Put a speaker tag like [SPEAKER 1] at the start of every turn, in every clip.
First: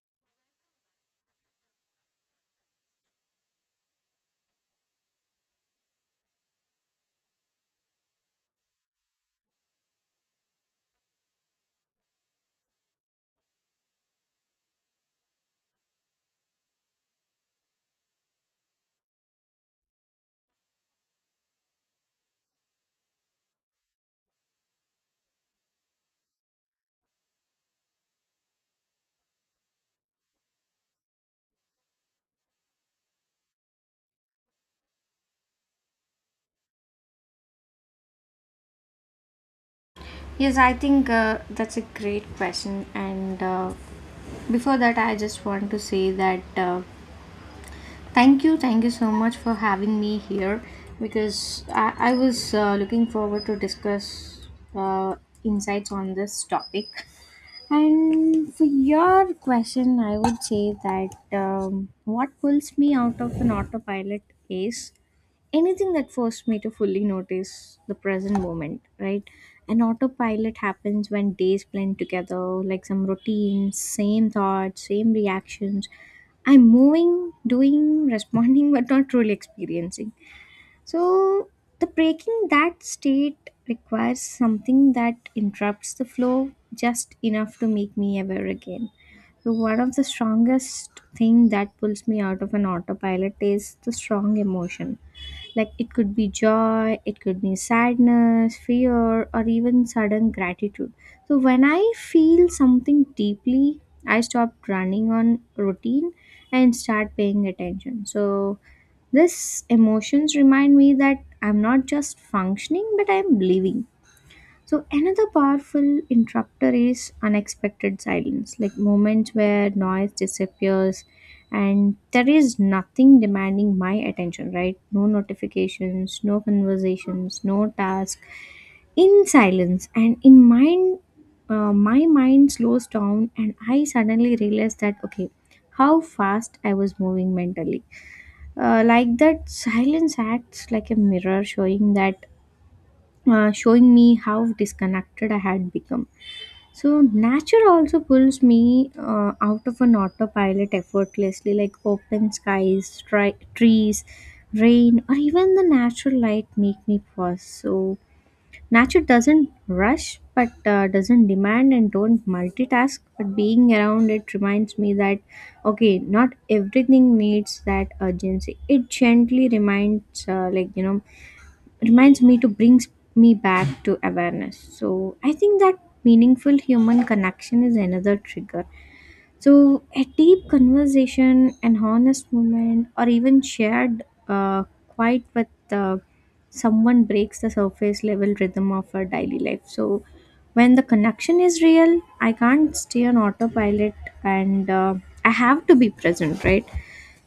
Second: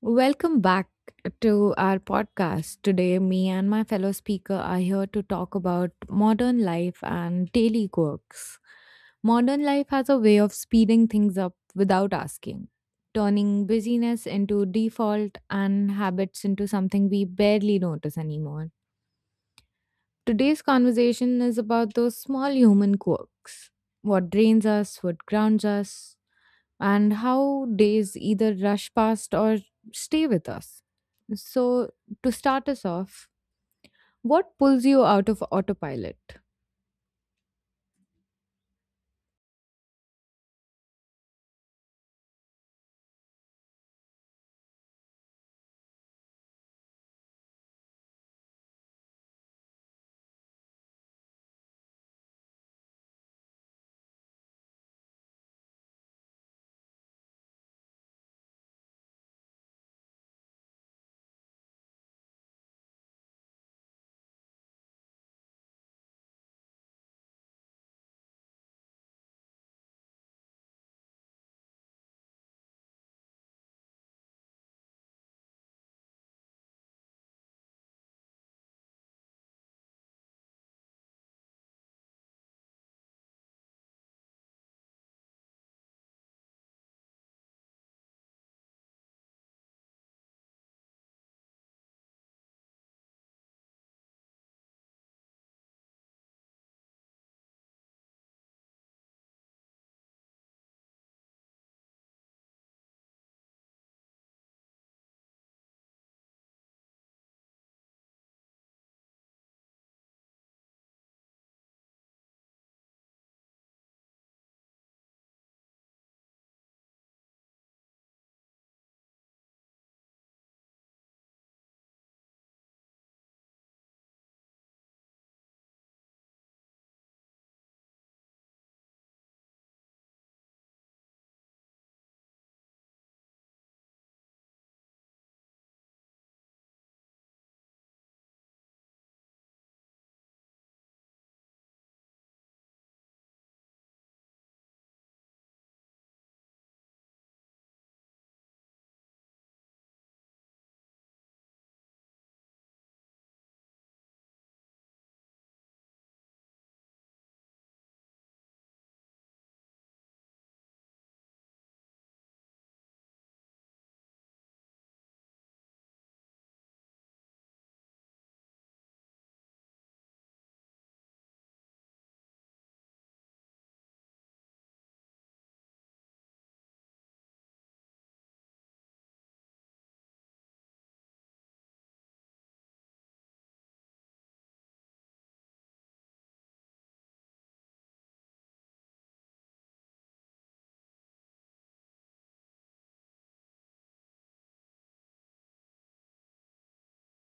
[SPEAKER 1] Welcome back to our podcast. Today, me and my fellow speaker are here to talk about modern life and daily quirks. Modern life has a way of speeding things up without asking, turning busyness into default and habits into something we barely notice anymore. Today's conversation is about those small human quirks, what drains us, what grounds us, and how days either rush past or stay with us. So, to start us off, what pulls you out of autopilot?
[SPEAKER 2] Yes, I think that's a great question. And before that, I just want to say that thank you so much for having me here because I was looking forward to discuss uh, insights on this topic. And for your question, I would say that what pulls me out of an autopilot is anything that forced me to fully notice the present moment, right? An autopilot happens when days blend together, like some routines, same thoughts, same reactions. I'm moving, doing, responding, but not truly experiencing. So, the breaking that state requires something that interrupts the flow just enough to make me aware again. So, one of the strongest thing that pulls me out of an autopilot is the strong emotion, like it could be joy, it could be sadness, fear, or even sudden gratitude. So when I feel something deeply, I stop running on routine and start paying attention. So these emotions remind me that I'm not just functioning, but I'm living. So another powerful interrupter is unexpected silence, like moments where noise disappears and there is nothing demanding my attention, right? No notifications, no conversations, no task. In silence and in mind, my mind slows down and I suddenly realize that okay, how fast I was moving mentally. Like that silence acts like a mirror showing that showing me how disconnected I had become. So nature also pulls me out of an autopilot effortlessly, like open skies, trees, rain, or even the natural light make me pause. So nature doesn't rush, but doesn't demand and don't multitask. But being around it reminds me that okay, not everything needs that urgency. It gently reminds, reminds me to brings me back to awareness. So I think that meaningful human connection is another trigger. So a deep conversation, an honest moment, or even shared quiet with uh, someone breaks the surface level rhythm of our daily life. So when the connection is real, I can't stay on autopilot, and I have to be present, right?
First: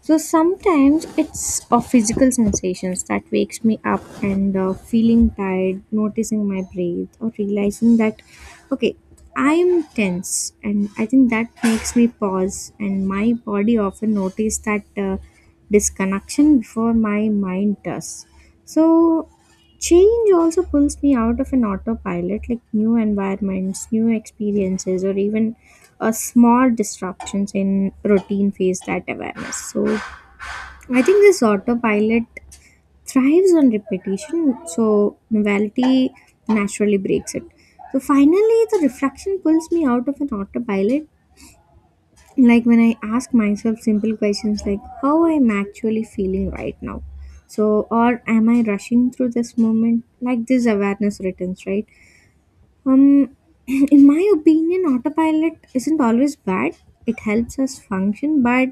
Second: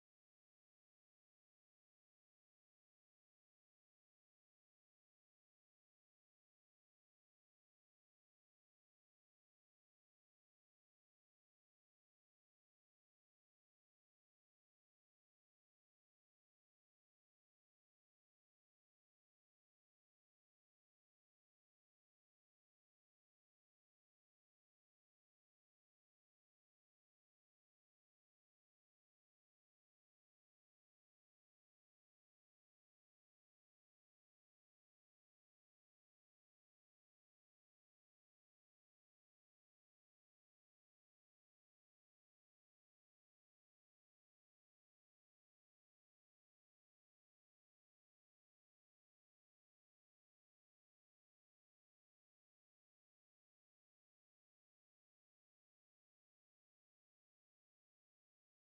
[SPEAKER 2] So sometimes it's a physical sensations that wakes me up, and feeling tired, noticing my breath, or realizing that okay, I am tense, and I think that makes me pause, and my body often notice that disconnection before my mind does. So change also pulls me out of an autopilot, like new environments, new experiences, or even a small disruptions in routine phase that awareness. So I think this autopilot thrives on repetition, so novelty naturally breaks it. So finally, the reflection pulls me out of an autopilot. Like when I ask myself simple questions like, how I am actually feeling right now? So, or am I rushing through this moment? Like this awareness returns, right? Um, in my opinion, autopilot isn't always bad. It helps us function, but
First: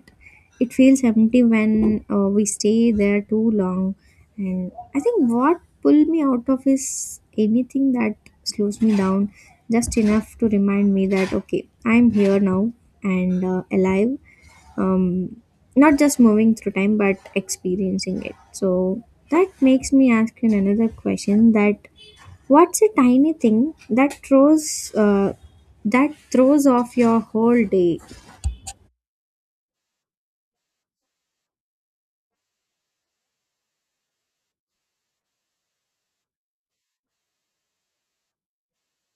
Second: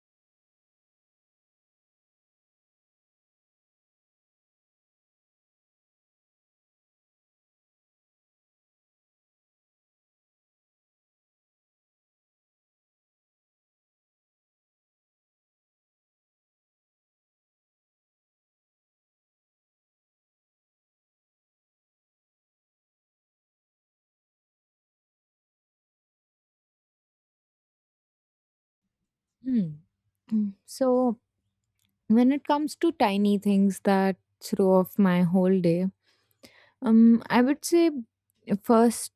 [SPEAKER 2] it feels empty when we stay there too long. And I think what pulled me out of is anything that slows me down just enough to remind me that okay, I'm here now and alive. Um, not just moving through time, but experiencing it. So that makes me ask you another question, that what's a tiny thing that throws off your whole day?
[SPEAKER 1] Hmm. Mm. So, when it comes to tiny things that throw off my whole day, I would say first,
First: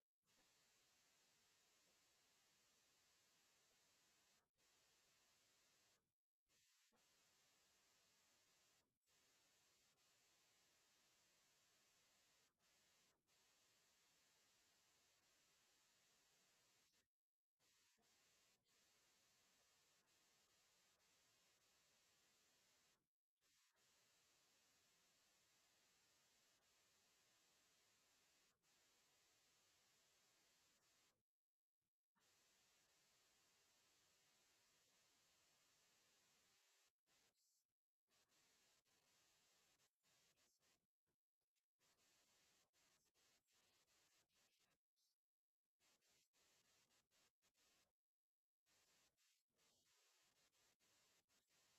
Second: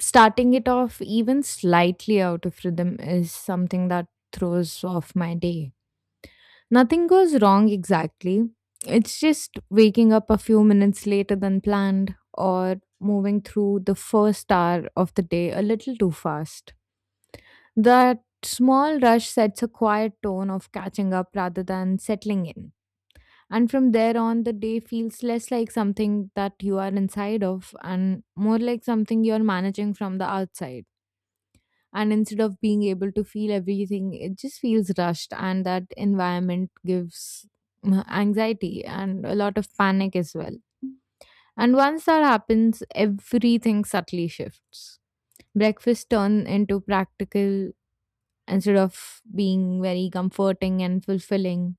[SPEAKER 1] starting it off even slightly out of rhythm is something that throws off my day. Nothing goes wrong exactly. It's just waking up a few minutes later than planned or moving through the first hour of the day a little too fast. That small rush sets a quiet tone of catching up rather than settling in. And from there on, the day feels less like something that you are inside of and more like something you're managing from the outside. And instead of being able to feel everything, it just feels rushed, and that environment gives anxiety and a lot of panic as well. And once that happens, everything subtly shifts. Breakfast turn into practical instead of being very comforting and fulfilling.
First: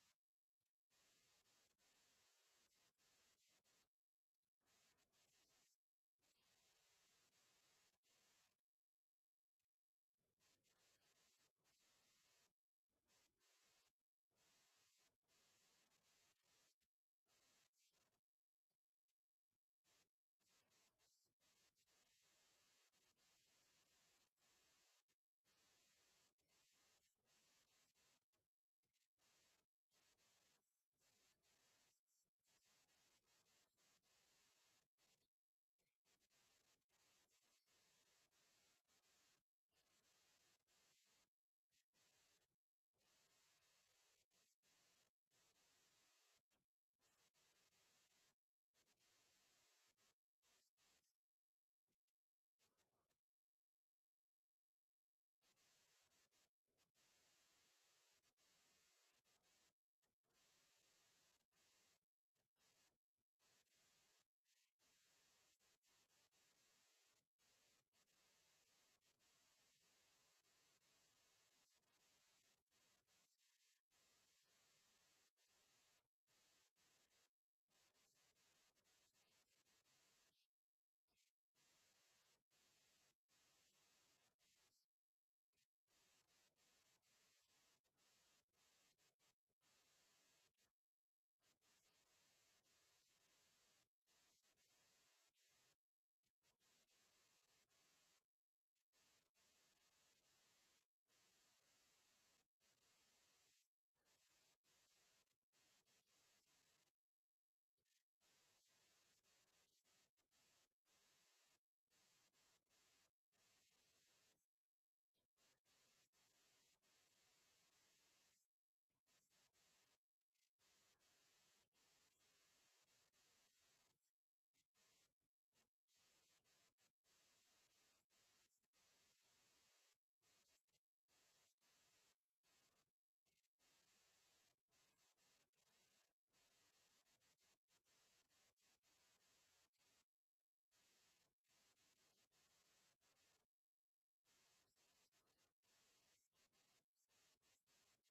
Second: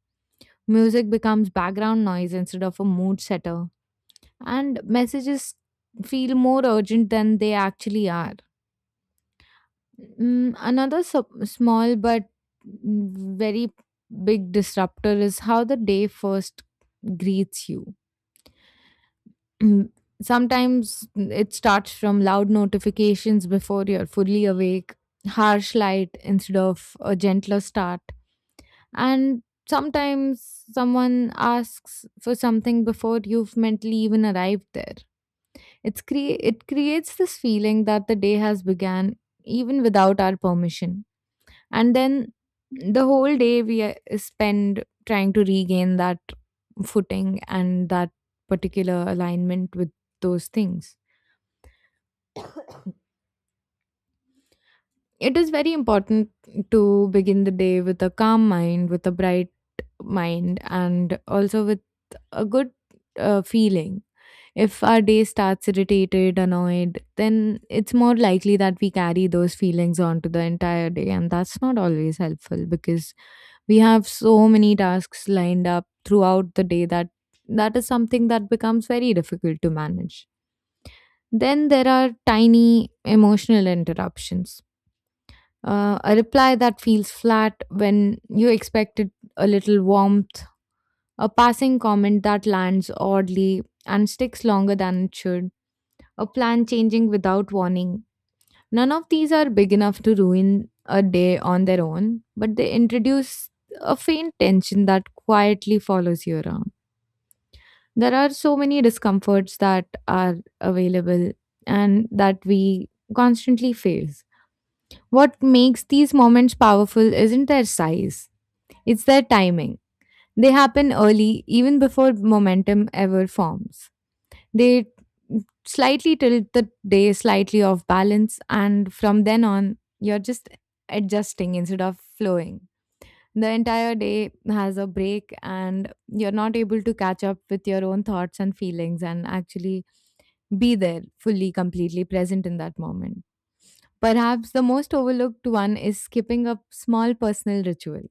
[SPEAKER 1] Music becomes background noise instead of a mood setter, and messages feel more urgent than they actually are. Another sup small but very big disruptor is how the day first greets you. Mm, Sometimes it starts from loud notifications before you're fully awake, harsh light instead of a gentler start. And sometimes someone asks for something before you've mentally even arrived there. It creates this feeling that the day has begun even without our permission. And then the whole day we spend trying to regain that footing and that particular alignment with those things. It is very important to begin the day with a calm mind, with a bright mind, and also with a good feeling. If our day starts irritated, annoyed, then it's more likely that we carry those feelings on to the entire day, and that's not always helpful because we have so many tasks lined up throughout the day that is something that becomes very difficult to manage. Then there are tiny emotional interruptions. A reply that feels flat when you expected a little warmth, a passing comment that lands oddly and sticks longer than it should, a plan changing without warning. None of these are big enough to ruin a day on their own, but they introduce a faint tension that quietly follows you around. There are so many discomforts that are available and that we constantly face. What makes these moments powerful isn't their size, it's their timing. They happen early, even before momentum ever forms. They slightly tilt the day slightly off balance, and from then on, you're just adjusting instead of flowing. The entire day has a break, and you're not able to catch up with your own thoughts and feelings and actually be there fully, completely present in that moment. Perhaps the most overlooked one is skipping a small personal ritual,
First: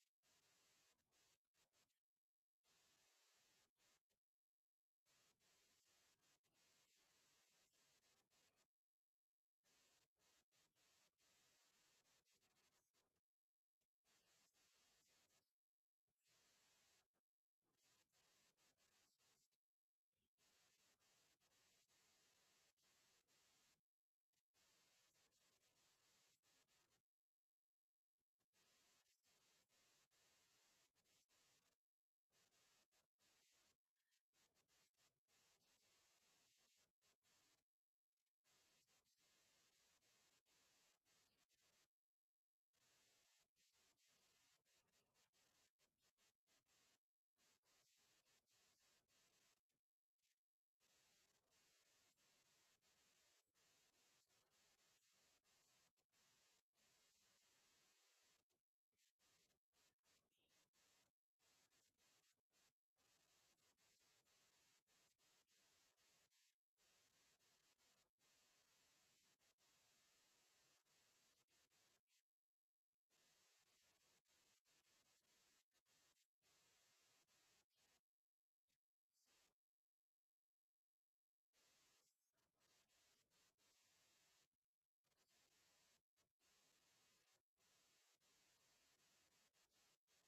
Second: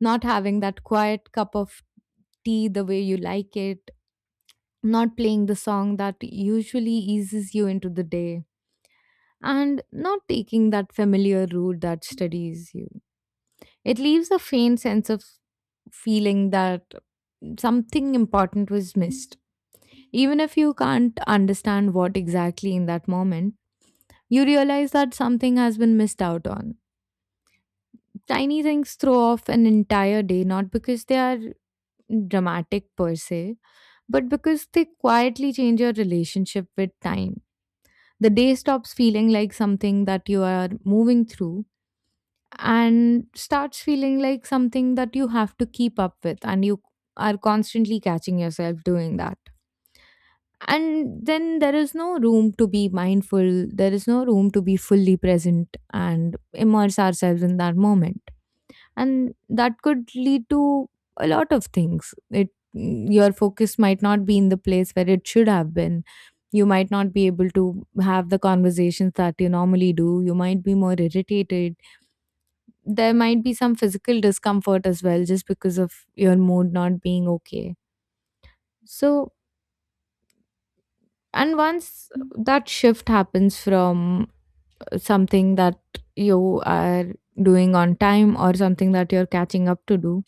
[SPEAKER 1] not having that quiet cup of tea the way you like it, not playing the song that usually eases you into the day, and not taking that familiar route that steadies you. It leaves a faint sense of feeling that something important was missed. Even if you can't understand what exactly in that moment, you realize that something has been missed out on. Tiny things throw off an entire day not because they are dramatic per se, but because they quietly change your relationship with time. The day stops feeling like something that you are moving through and starts feeling like something that you have to keep up with, and you are constantly catching yourself doing that. And then there is no room to be mindful, there is no room to be fully present and immerse ourselves in that moment, and that could lead to a lot of things. It your focus might not be in the place where it should have been, you might not be able to have the conversations that you normally do, you might be more irritated, there might be some physical discomfort as well just because of your mood not being okay. So, and once that shift happens from something that you are doing on time or something that you're catching up to do,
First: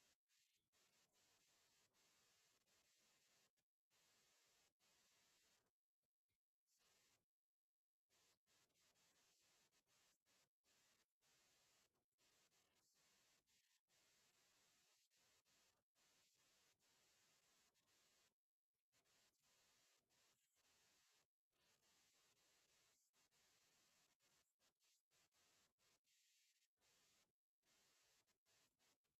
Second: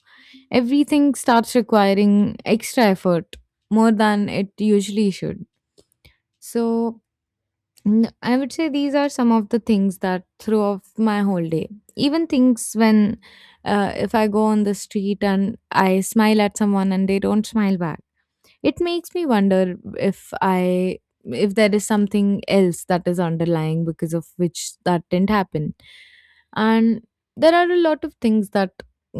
[SPEAKER 1] everything starts requiring extra effort, more than it usually should. So, I would say these are some of the things that throw off my whole day. Even things when, if I go on the street and I smile at someone and they don't smile back, it makes me wonder if there is something else that is underlying because of which that didn't happen. And there are a lot of things that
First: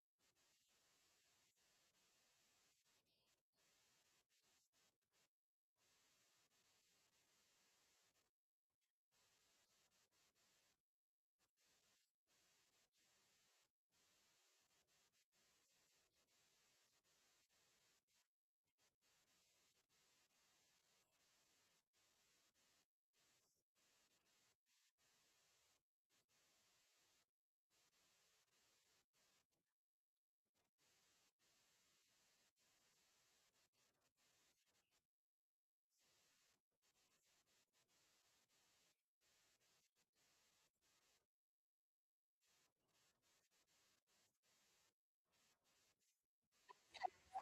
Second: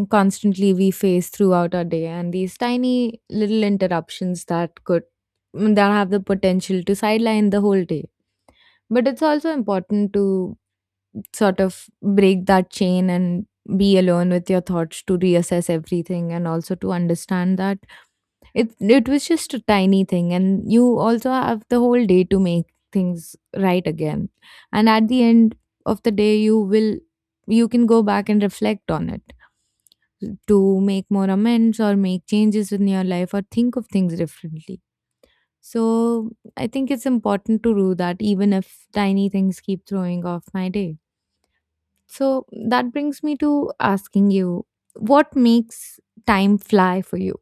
[SPEAKER 1] constantly we face throughout our day, and these tiny little interruptions that could that have the potential to sideline the whole day, but it's also important to sort of break that chain and be alone with your thoughts to reassess everything and also to understand that it it was just a tiny thing and you also have the whole day to make things right again. And at the end of the day you can go back and reflect on it to make more amends or make changes in your life or think of things differently. So I think it's important to do that even if tiny things keep throwing off my day. So that brings me to asking you, what makes time fly for you?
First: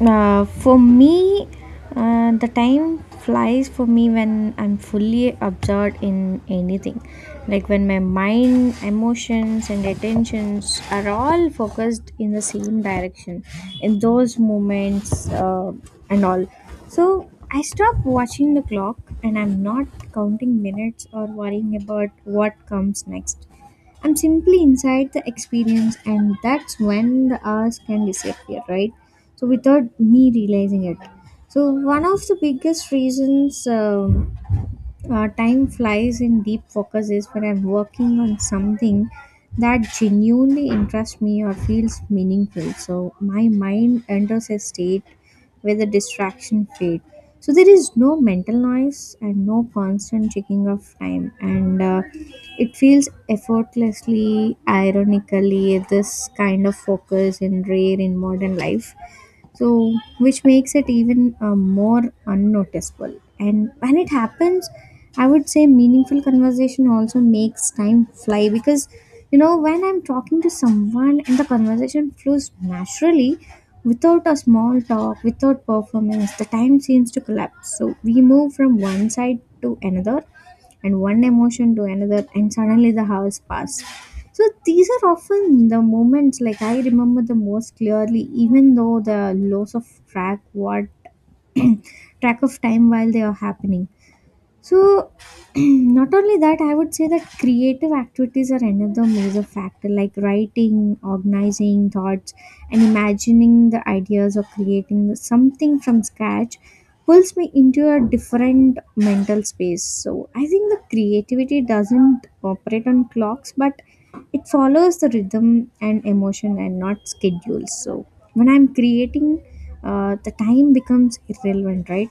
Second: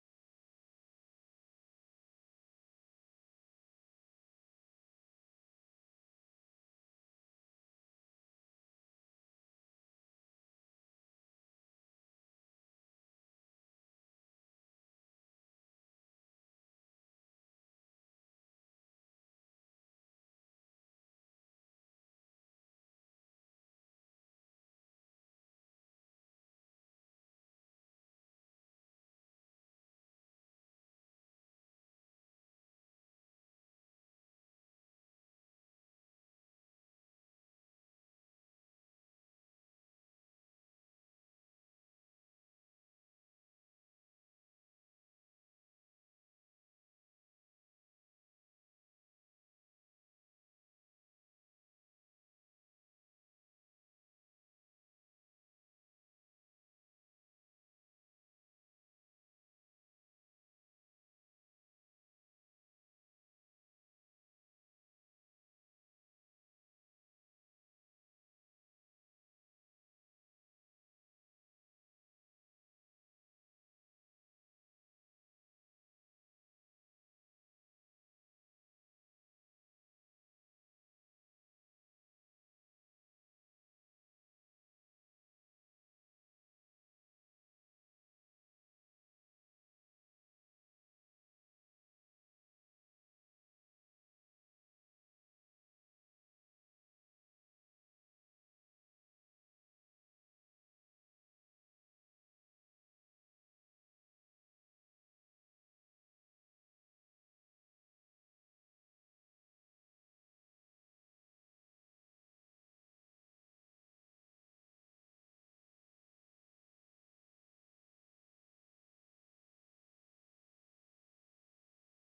[SPEAKER 2] For me, the time flies for me when I'm fully absorbed in anything. Like when my mind, emotions, and attentions are all focused in the same direction in those moments, and all. So I stop watching the clock, and I'm not counting minutes or worrying about what comes next. I'm simply inside the experience, and that's when the hours can disappear, right? So without me realizing it. So one of the biggest reasons, time flies in deep focus is when I'm working on something that genuinely interests me or feels meaningful. So my mind enters a state where the distraction fade, so there is no mental noise and no constant checking of time, and it feels effortlessly. Ironically, this kind of focus and rare in modern life, so which makes it even more unnoticeable. And when it happens, I would say meaningful conversation also makes time fly, because you know when I'm talking to someone and the conversation flows naturally without a small talk, without performance, the time seems to collapse. So we move from one side to another and one emotion to another, and suddenly the hours pass. So these are often the moments like I remember the most clearly, even though the loss of track what track of time while they are happening. So, not only that, I would say that creative activities are another major factor, like writing, organizing thoughts, and imagining the ideas or creating something from scratch pulls me into a different mental space. So, I think the creativity doesn't operate on clocks, but it follows the rhythm and emotion and not schedules. So, when I'm creating, the time becomes irrelevant, right?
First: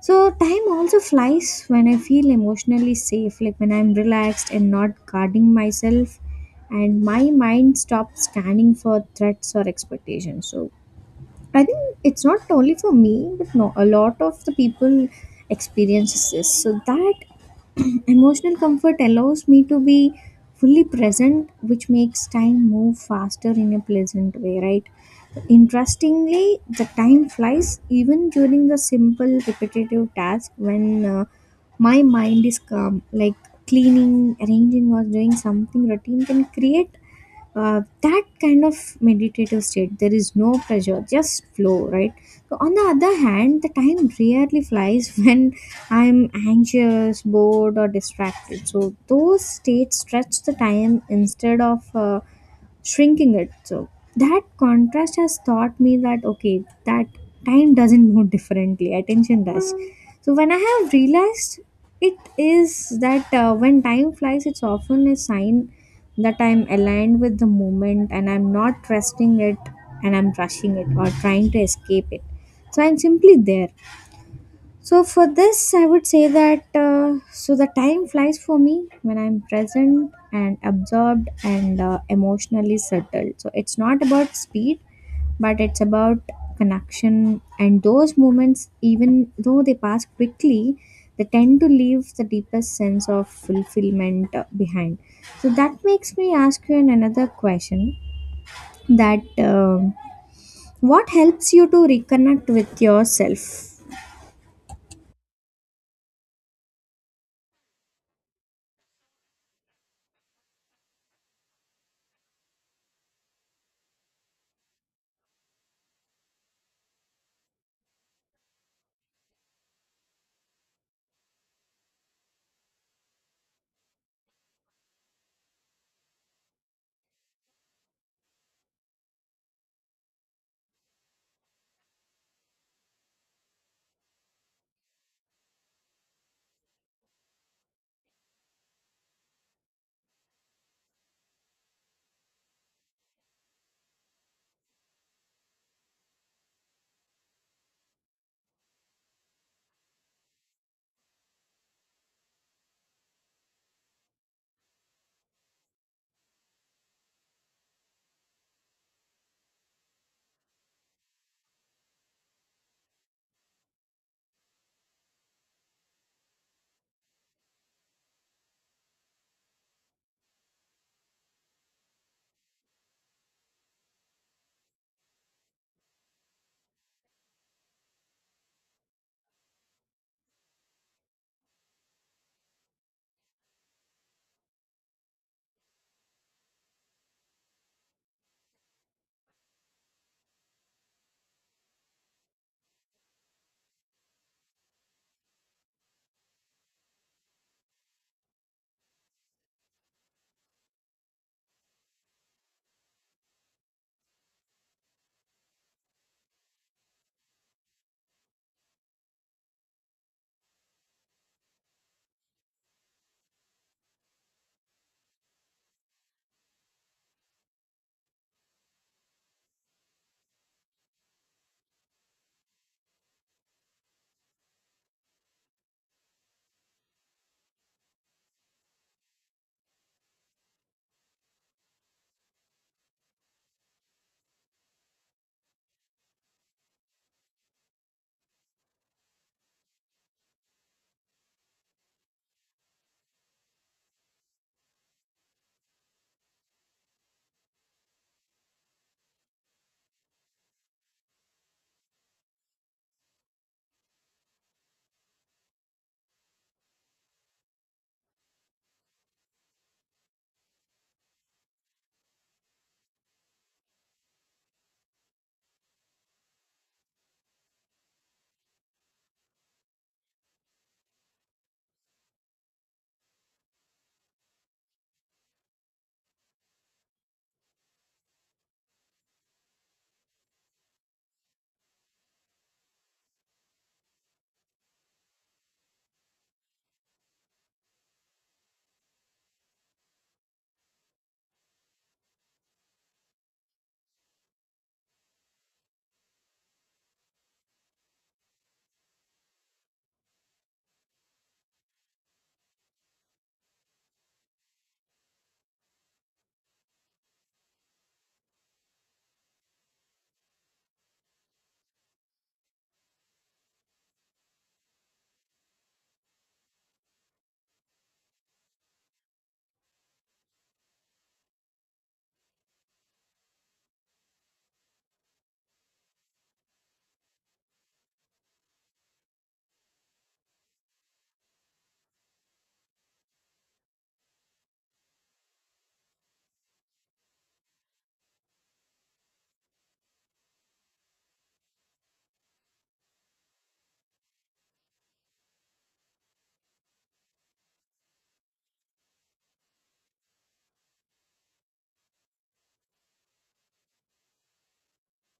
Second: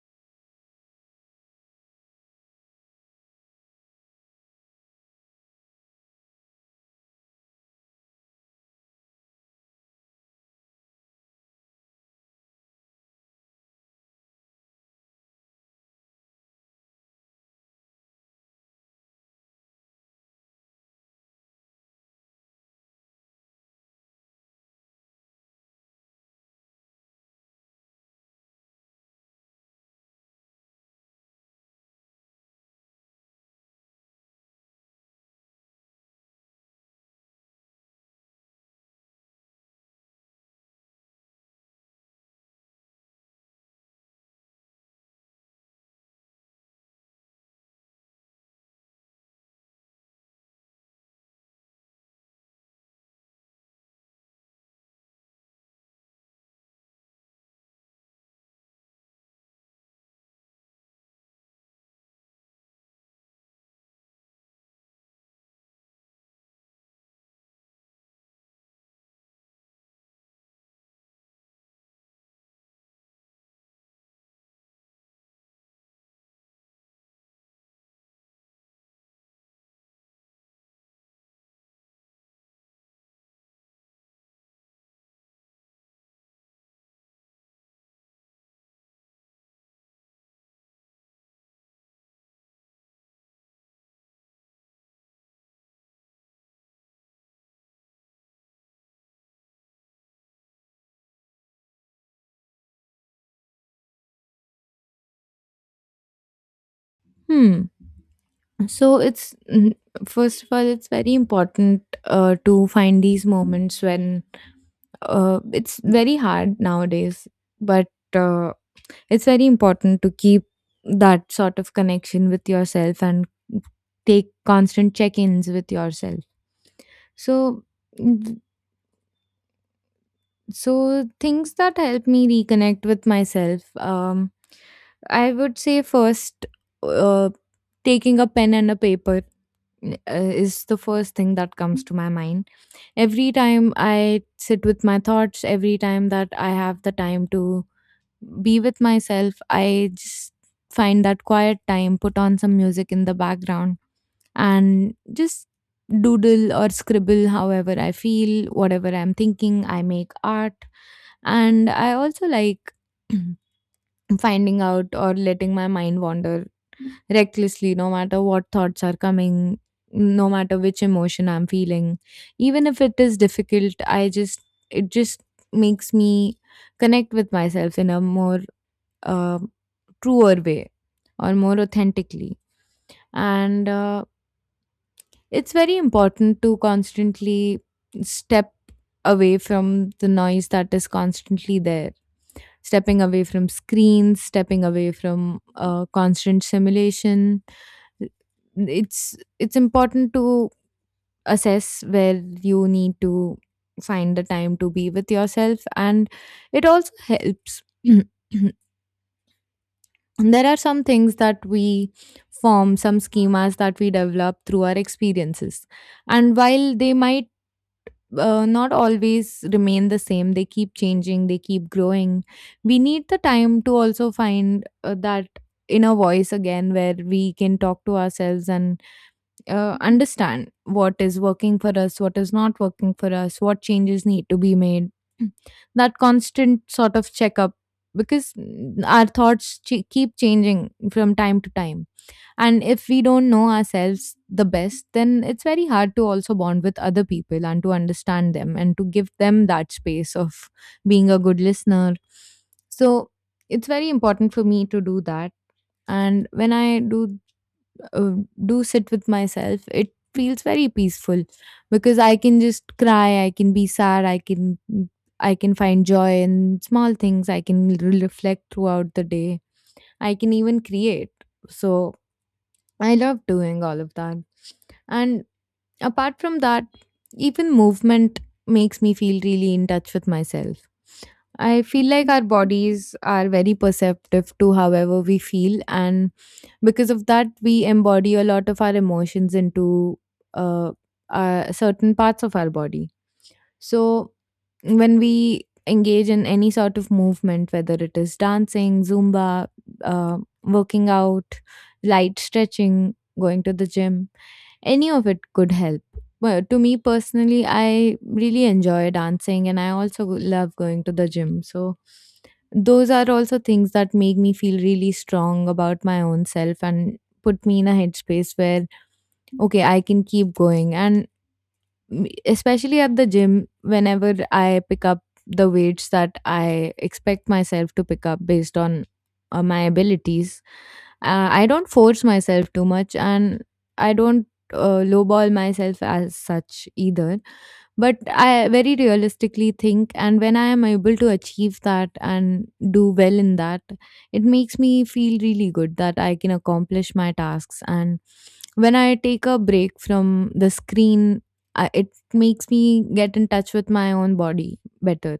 [SPEAKER 2] So time also flies when I feel emotionally safe, like when I'm relaxed and not guarding myself, and my mind stops scanning for threats or expectations. So I think it's not only for me, but no, a lot of the people experiences this. So that emotional comfort allows me to be fully present, which makes time move faster in a pleasant way, right? Interestingly, the time flies even during the simple repetitive task when my mind is calm, like cleaning, arranging, or doing something routine can create that kind of meditative state. There is no pressure, just flow, right? So on the other hand, the time rarely flies when I'm anxious, bored, or distracted. So those states stretch the time instead of shrinking it. So that contrast has taught me that okay, that time doesn't move differently, attention does. So when I have realized it is that when time flies, it's often a sign that I'm aligned with the moment, and I'm not trusting it and I'm rushing it or trying to escape it. So I'm simply there. So for this, I would say that so the time flies for me when I'm present and absorbed and emotionally settled. So it's not about speed, but it's about connection. And those moments, even though they pass quickly, they tend to leave the deepest sense of fulfillment behind. So that makes me ask you another question: that um what helps you to reconnect with yourself?
[SPEAKER 1] Hmm. So it's first of all, it's very important to find these moments when it's very hard nowadays, but uh, it's very important to keep that sort of connection with yourself and take constant check-ins with yourself. So So, things that help me reconnect with myself, I would say first, uh, taking a pen and a paper is the first thing that comes to my mind. Every time I sit with my thoughts, every time that I have the time to be with myself, I just find that quiet time, put on some music in the background, and just doodle or scribble however I feel, whatever I'm thinking. I make art. And I also like finding out or letting my mind wander recklessly, no matter what thoughts are coming, no matter which emotion I'm feeling. Even if it is difficult, it just makes me connect with myself in a more uh, truer way or more authentically. And it's very important to constantly step away from the noise that is constantly there. Stepping away from screens, stepping away from constant simulation. It's important to assess where you need to find the time to be with yourself, and it also helps. There are some things that we form, some schemas that we develop through our experiences, and while they might not always remain the same. They keep changing, they keep growing. We need the time to also find that inner voice again where we can talk to ourselves and understand what is working for us, what is not working for us, what changes need to be made. That constant sort of checkup because our keep changing from time to time, and if we don't know ourselves the best, then it's very hard to also bond with other people and to understand them and to give them that space of being a good listener. So it's very important for me to do that. And when I do uh, do sit with myself, it feels very peaceful because I can just cry, I can be sad, I can find joy in small things. I can reflect throughout the day. I can even create. So I love doing all of that. And apart from that, even movement makes me feel really in touch with myself. I feel like our bodies are very perceptive to however we feel, and because of that, we embody a lot of our emotions into uh, certain parts of our body. So, when we engage in any sort of movement, whether it is dancing, Zumba, uh, working out, light stretching, going to the gym, any of it could help. Well, to me personally, I really enjoy dancing and I also love going to the gym. So, those are also things that make me feel really strong about my own self and put me in a headspace where, okay, I can keep going. And especially at the gym, whenever I pick up the weights that I expect myself to pick up based on my abilities. I don't force myself too much, and I don't lowball myself as such either. But I very realistically think, and when I am able to achieve that and do well in that, it makes me feel really good that I can accomplish my tasks. And when I take a break from the screen, it makes me get in touch with my own body better,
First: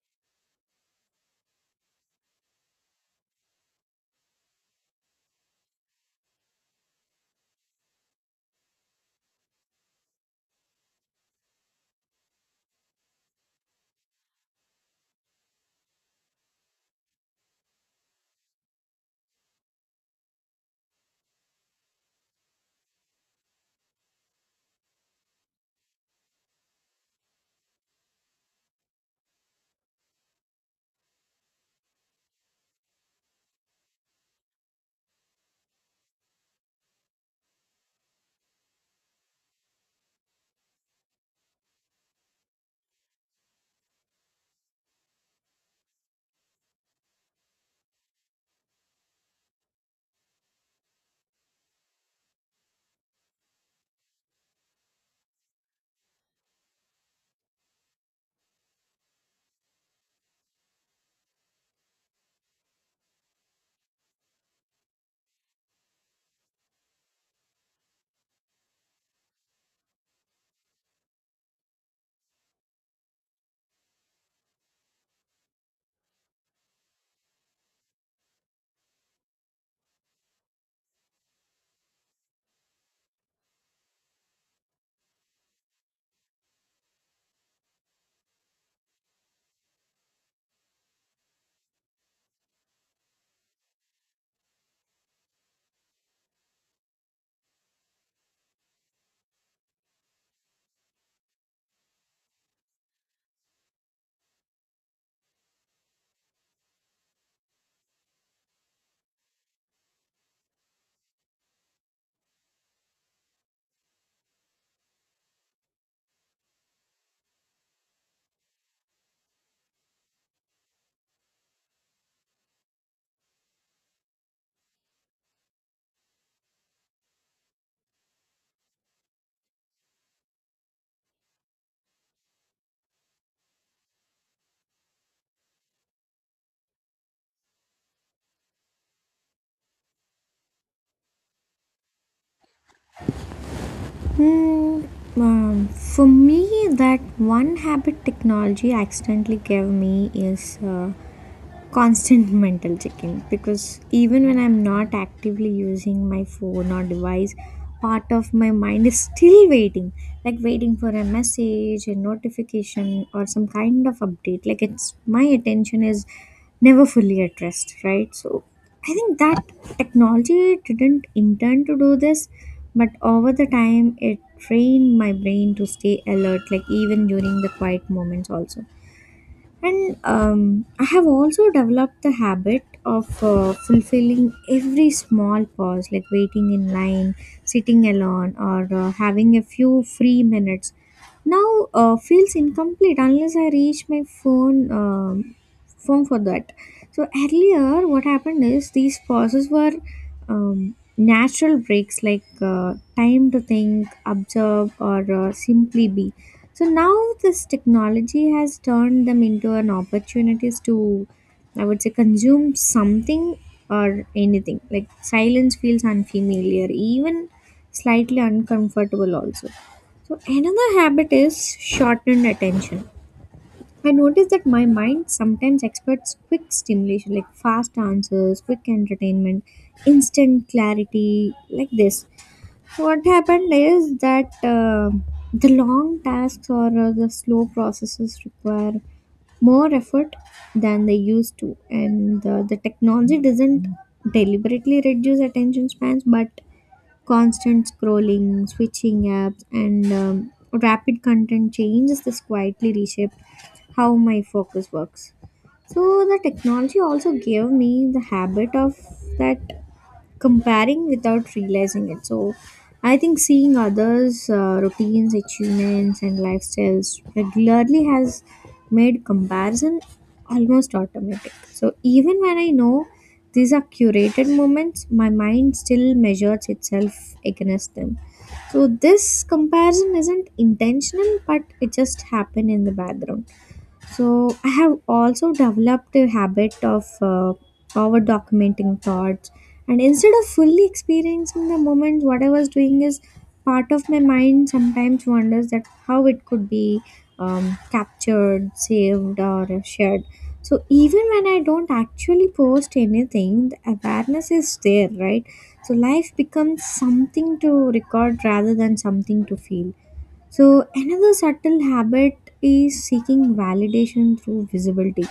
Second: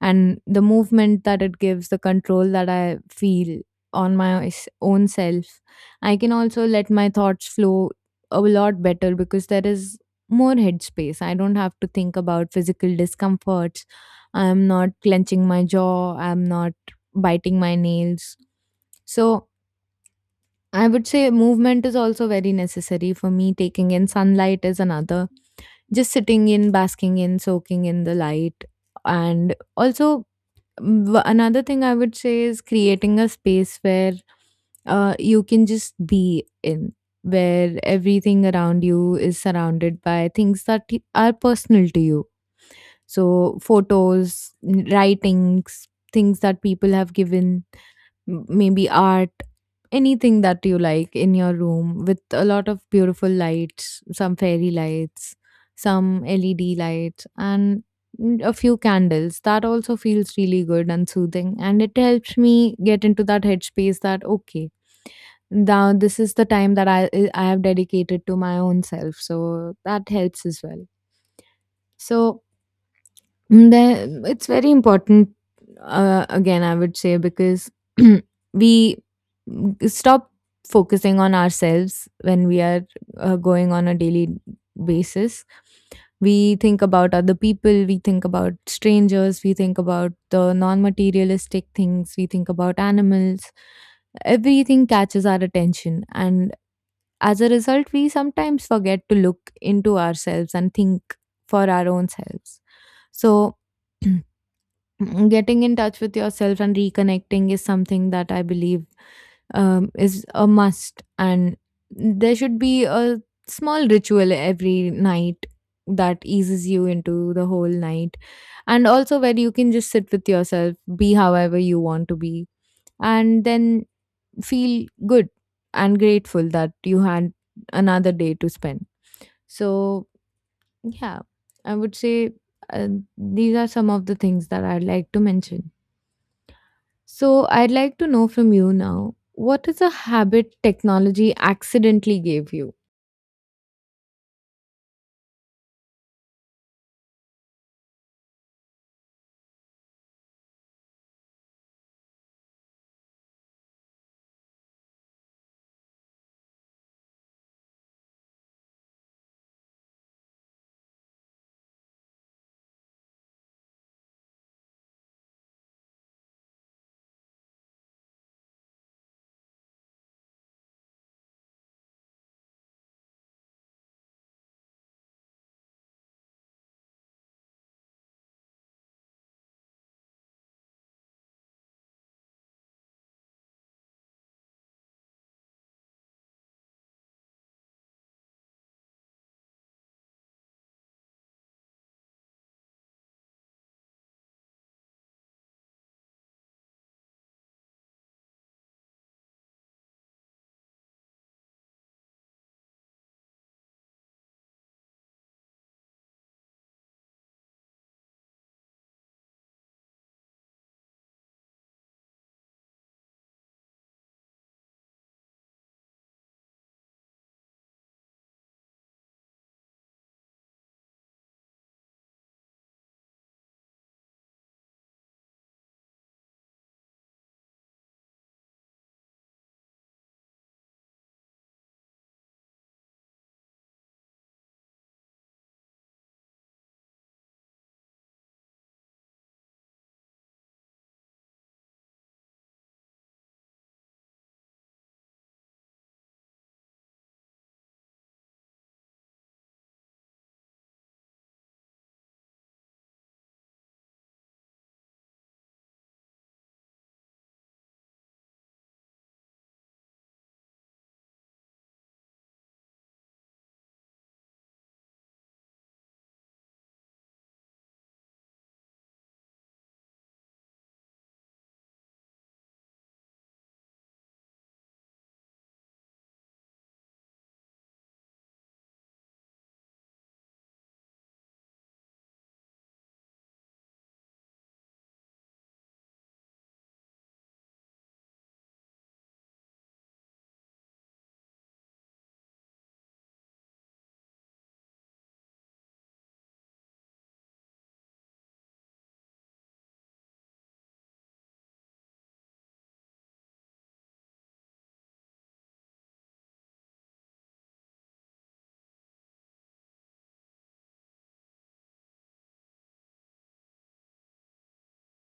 [SPEAKER 1] and the movement that it gives, the control that I feel on my own self, I can also let my thoughts flow a lot better because there is more headspace. I don't have to think about physical discomforts. I'm not clenching my jaw. I'm not biting my nails. So I would say movement is also very necessary for me. Taking in sunlight is another. Just sitting in, basking in, soaking in the light. And also, another thing I would say is creating a space where you can just be in, where everything around you is surrounded by things that are personal to you. So, photos, writings, things that people have given, maybe art, anything that you like in your room, with a lot of beautiful lights, some fairy lights, some LED lights, and a few candles. That also feels really good and soothing, and it helps me get into that headspace that, okay, now this is the time that I have dedicated to my own self. So that helps as well. So, Mm, Then it's very important, again, I would say, because we stop focusing on ourselves when we are going on a daily basis. We think about other people, we think about strangers, we think about the non materialistic things, we think about animals. Everything catches our attention. And as a result, we sometimes forget to look into ourselves and think for our own selves. So, getting in touch with yourself and reconnecting is something that I believe is a must. And there should be a small ritual every night that eases you into the whole night. And also, where you can just sit with yourself, be however you want to be, and then feel good and grateful that you had another day to spend. So, yeah, I would say uh, these are some of the things that I'd like to mention. So, I'd like to know from you now, what is a habit technology accidentally gave you?
[SPEAKER 2] Hmm, for me, that one habit technology accidentally gave me is constant mental checking, because even when I'm not actively using my phone or device, part of my mind is still waiting, like waiting for a message, a notification, or some kind of update. Like it's my attention is never fully at rest, right? So I think that technology didn't intend to do this, but over the time it trained my brain to stay alert, like even during the quiet moments also. And I have also developed the habit of fulfilling every small pause, like waiting in line, sitting alone, or having a few free minutes. Now feels incomplete unless I reach my phone for that. So earlier, what happened is these pauses were natural breaks, like time to think, observe, or simply be. So now this technology has turned them into an opportunities to, I would say, consume something or anything. Like silence feels unfamiliar, even slightly uncomfortable also. So another habit is shortened attention. I notice that my mind sometimes expects quick stimulation, like fast answers, quick entertainment, instant clarity. Like this, what happened is that the long tasks or the slow processes require more effort than they used to, and the technology doesn't deliberately reduce attention spans, but constant scrolling, switching apps, and rapid content changes, this quietly reshape how my focus works. So the technology also gave me the habit of that comparing without realizing it. So, I think seeing others' routines, achievements, and lifestyles regularly has made comparison almost automatic. So, even when I know these are curated moments, my mind still measures itself against them. So, this comparison isn't intentional, but it just happened in the background. So I have also developed a habit of over documenting thoughts, and instead of fully experiencing the moment, what I was doing is part of my mind sometimes wonders that how it could be captured, saved, or shared. So even when I don't actually post anything, the awareness is there, right? So life becomes something to record rather than something to feel. So, another subtle habit is seeking validation through visibility.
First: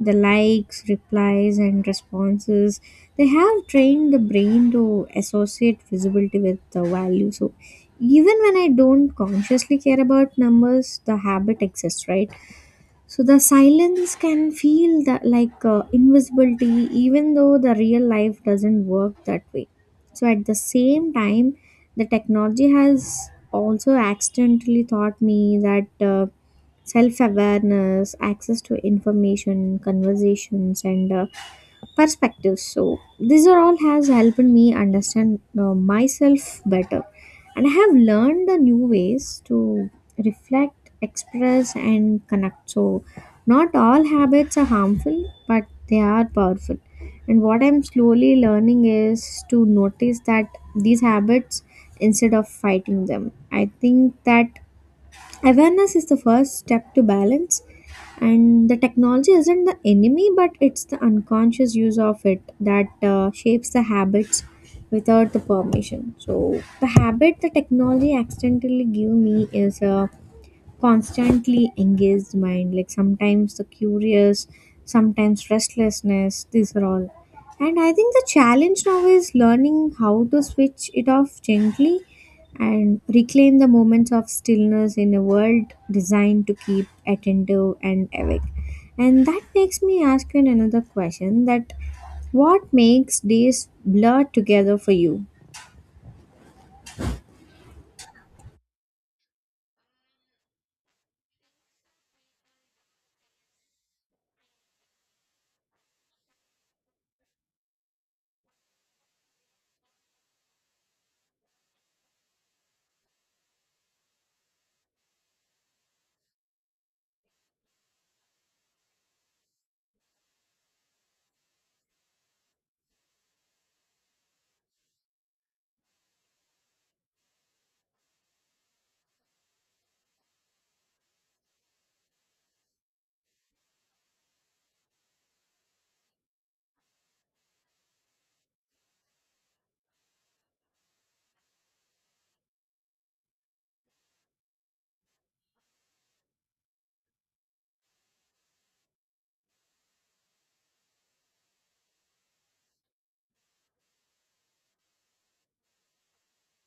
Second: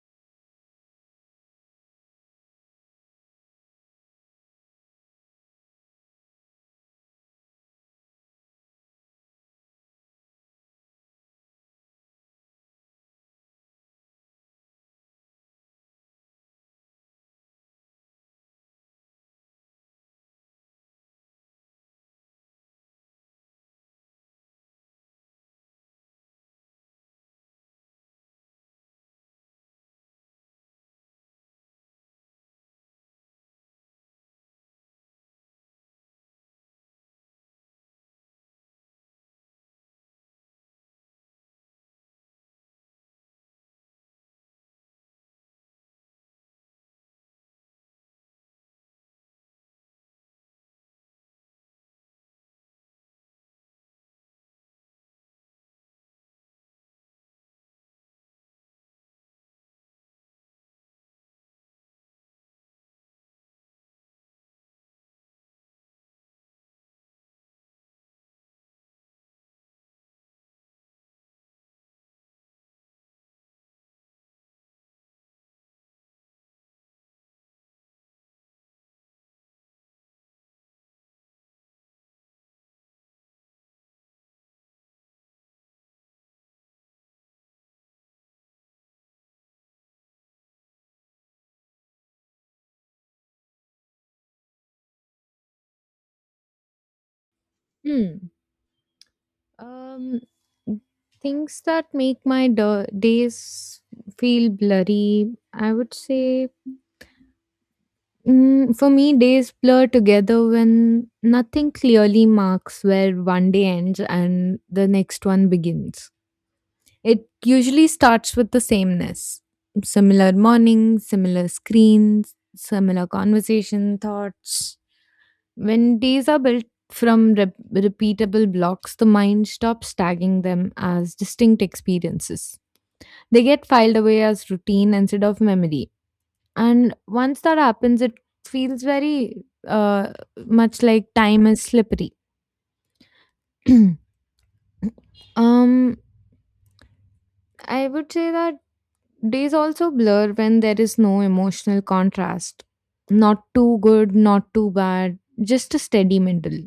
[SPEAKER 2] The likes, replies, and responses, they have trained the brain to associate visibility with the value. So, even when I don't consciously care about numbers, the habit exists, right? So the silence can feel that like invisibility, even though the real life doesn't work that way. So at the same time, the technology has also accidentally taught me that self awareness, access to information, conversations, and perspectives. So these are all has helped me understand myself better, and I have learned the new ways to reflect, express, and connect. So not all habits are harmful, but they are powerful. And what I'm slowly learning is to notice that these habits instead of fighting them. I think that awareness is the first step to balance, and the technology isn't the enemy, but it's the unconscious use of it that shapes the habits without the permission. So, the habit the technology accidentally give me is constantly engaged mind, like sometimes the curious, sometimes restlessness, these are all. And I think the challenge now is learning how to switch it off gently and reclaim the moments of stillness in a world designed to keep attentive and awake. And that makes me ask you another question, that what makes days blur together for you?
[SPEAKER 1] Hmm. Um, things that make my days feel blurry, I would say, for me, days blur together when nothing clearly marks where one day ends and the next one begins. It usually starts with the sameness, similar mornings, similar screens, similar conversation thoughts. When days are built from repeatable blocks, the mind stops tagging them as distinct experiences. They get filed away as routine instead of memory. And once that happens, it feels very much like time is slippery. um, I would say that days also blur when there is no emotional contrast. Not too good, not too bad, just a steady middle.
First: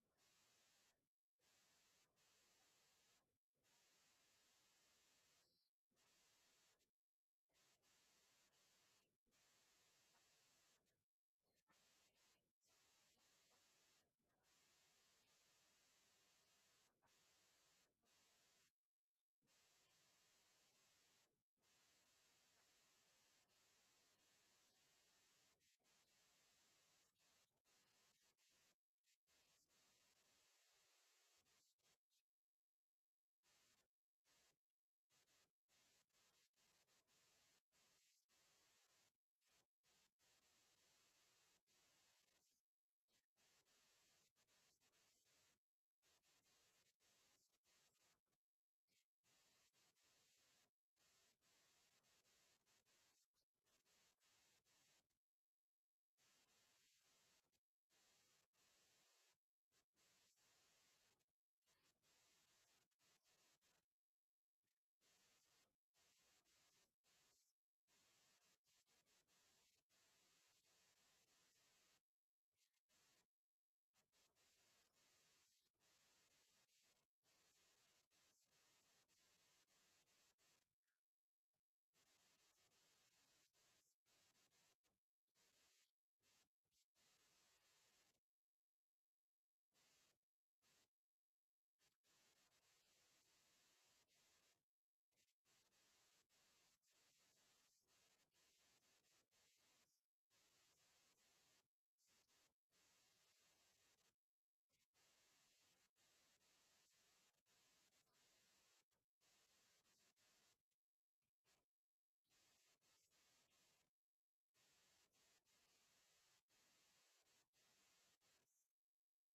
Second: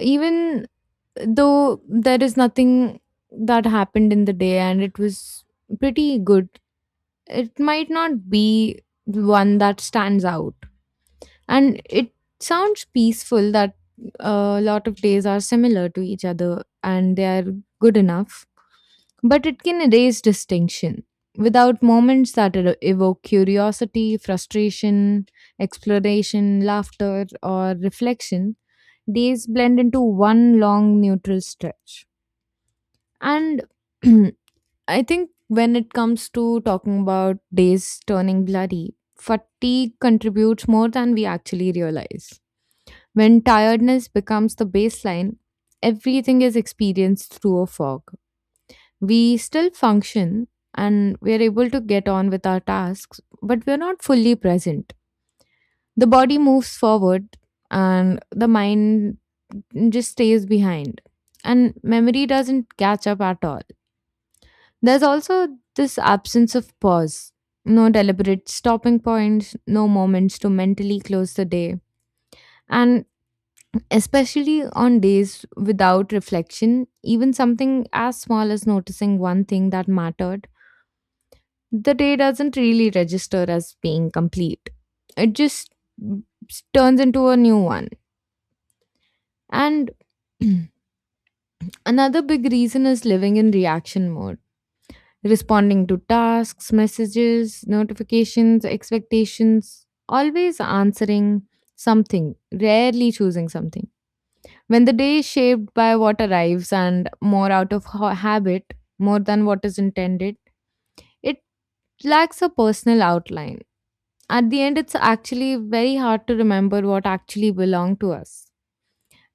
[SPEAKER 1] Even though there is nothing that happened in the day and it was pretty good, it might not be the one that stands out. And it sounds peaceful that a lot of days are similar to each other and they are good enough. But it can erase distinction without moments that evoke curiosity, frustration, exploration, laughter, or reflection. Days blend into one long neutral stretch. And I think when it comes to talking about days turning bloody, fatigue contributes more than we actually realize. When tiredness becomes the baseline, everything is experienced through a fog. We still function and we are able to get on with our tasks, but we are not fully present. The body moves forward and the mind just stays behind, and memory doesn't catch up at all. There's also this absence of pause. No deliberate stopping points, no moments to mentally close the day. And especially on days without reflection, even something as small as noticing one thing that mattered, the day doesn't really register as being complete. It just turns into a new one. And another big reason is living in reaction mode, responding to tasks, messages, notifications, expectations, always answering something, rarely choosing something. When the day is shaped by what arrives and more out of habit, more than what is intended, it lacks a personal outline. At the end, it's actually very hard to remember what actually belonged to us.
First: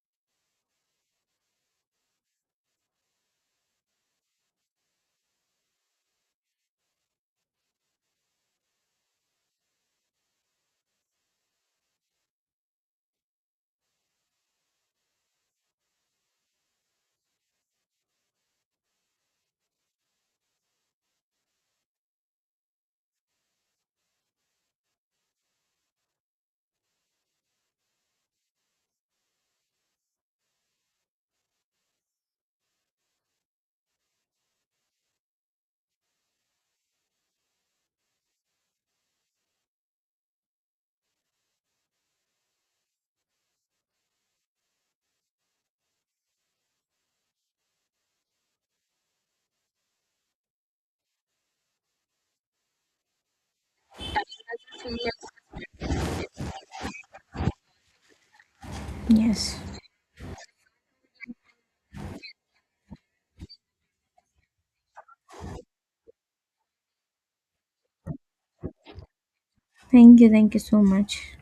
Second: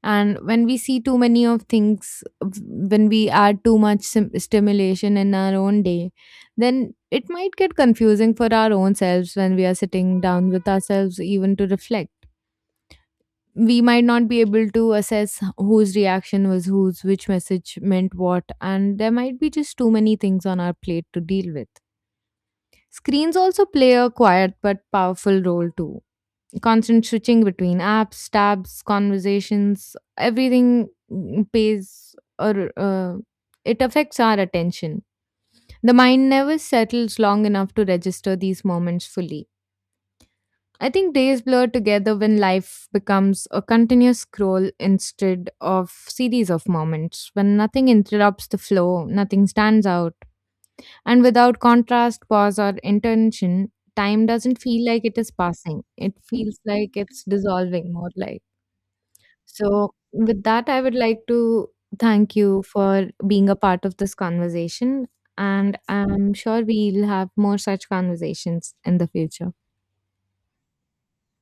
[SPEAKER 1] And when we see too many of things, when we add too much stimulation in our own day, then it might get confusing for our own selves when we are sitting down with ourselves, even to reflect. We might not be able to assess whose reaction was whose, which message meant what, and there might be just too many things on our plate to deal with. Screens also play a quiet but powerful role too, constant switching between apps, tabs, conversations, everything pays, or it affects our attention. The mind never settles long enough to register these moments fully. I think days blur together when life becomes a continuous scroll instead of series of moments, when nothing interrupts the flow, nothing stands out, and without contrast, pause, or intention, time doesn't feel like it is passing. It feels like it's dissolving more like.
[SPEAKER 2] Yes.
[SPEAKER 1] So, with that, I would like to thank you for being a part of this conversation. And I'm sure we'll have more such conversations in the future.
[SPEAKER 2] Thank you, thank you so much.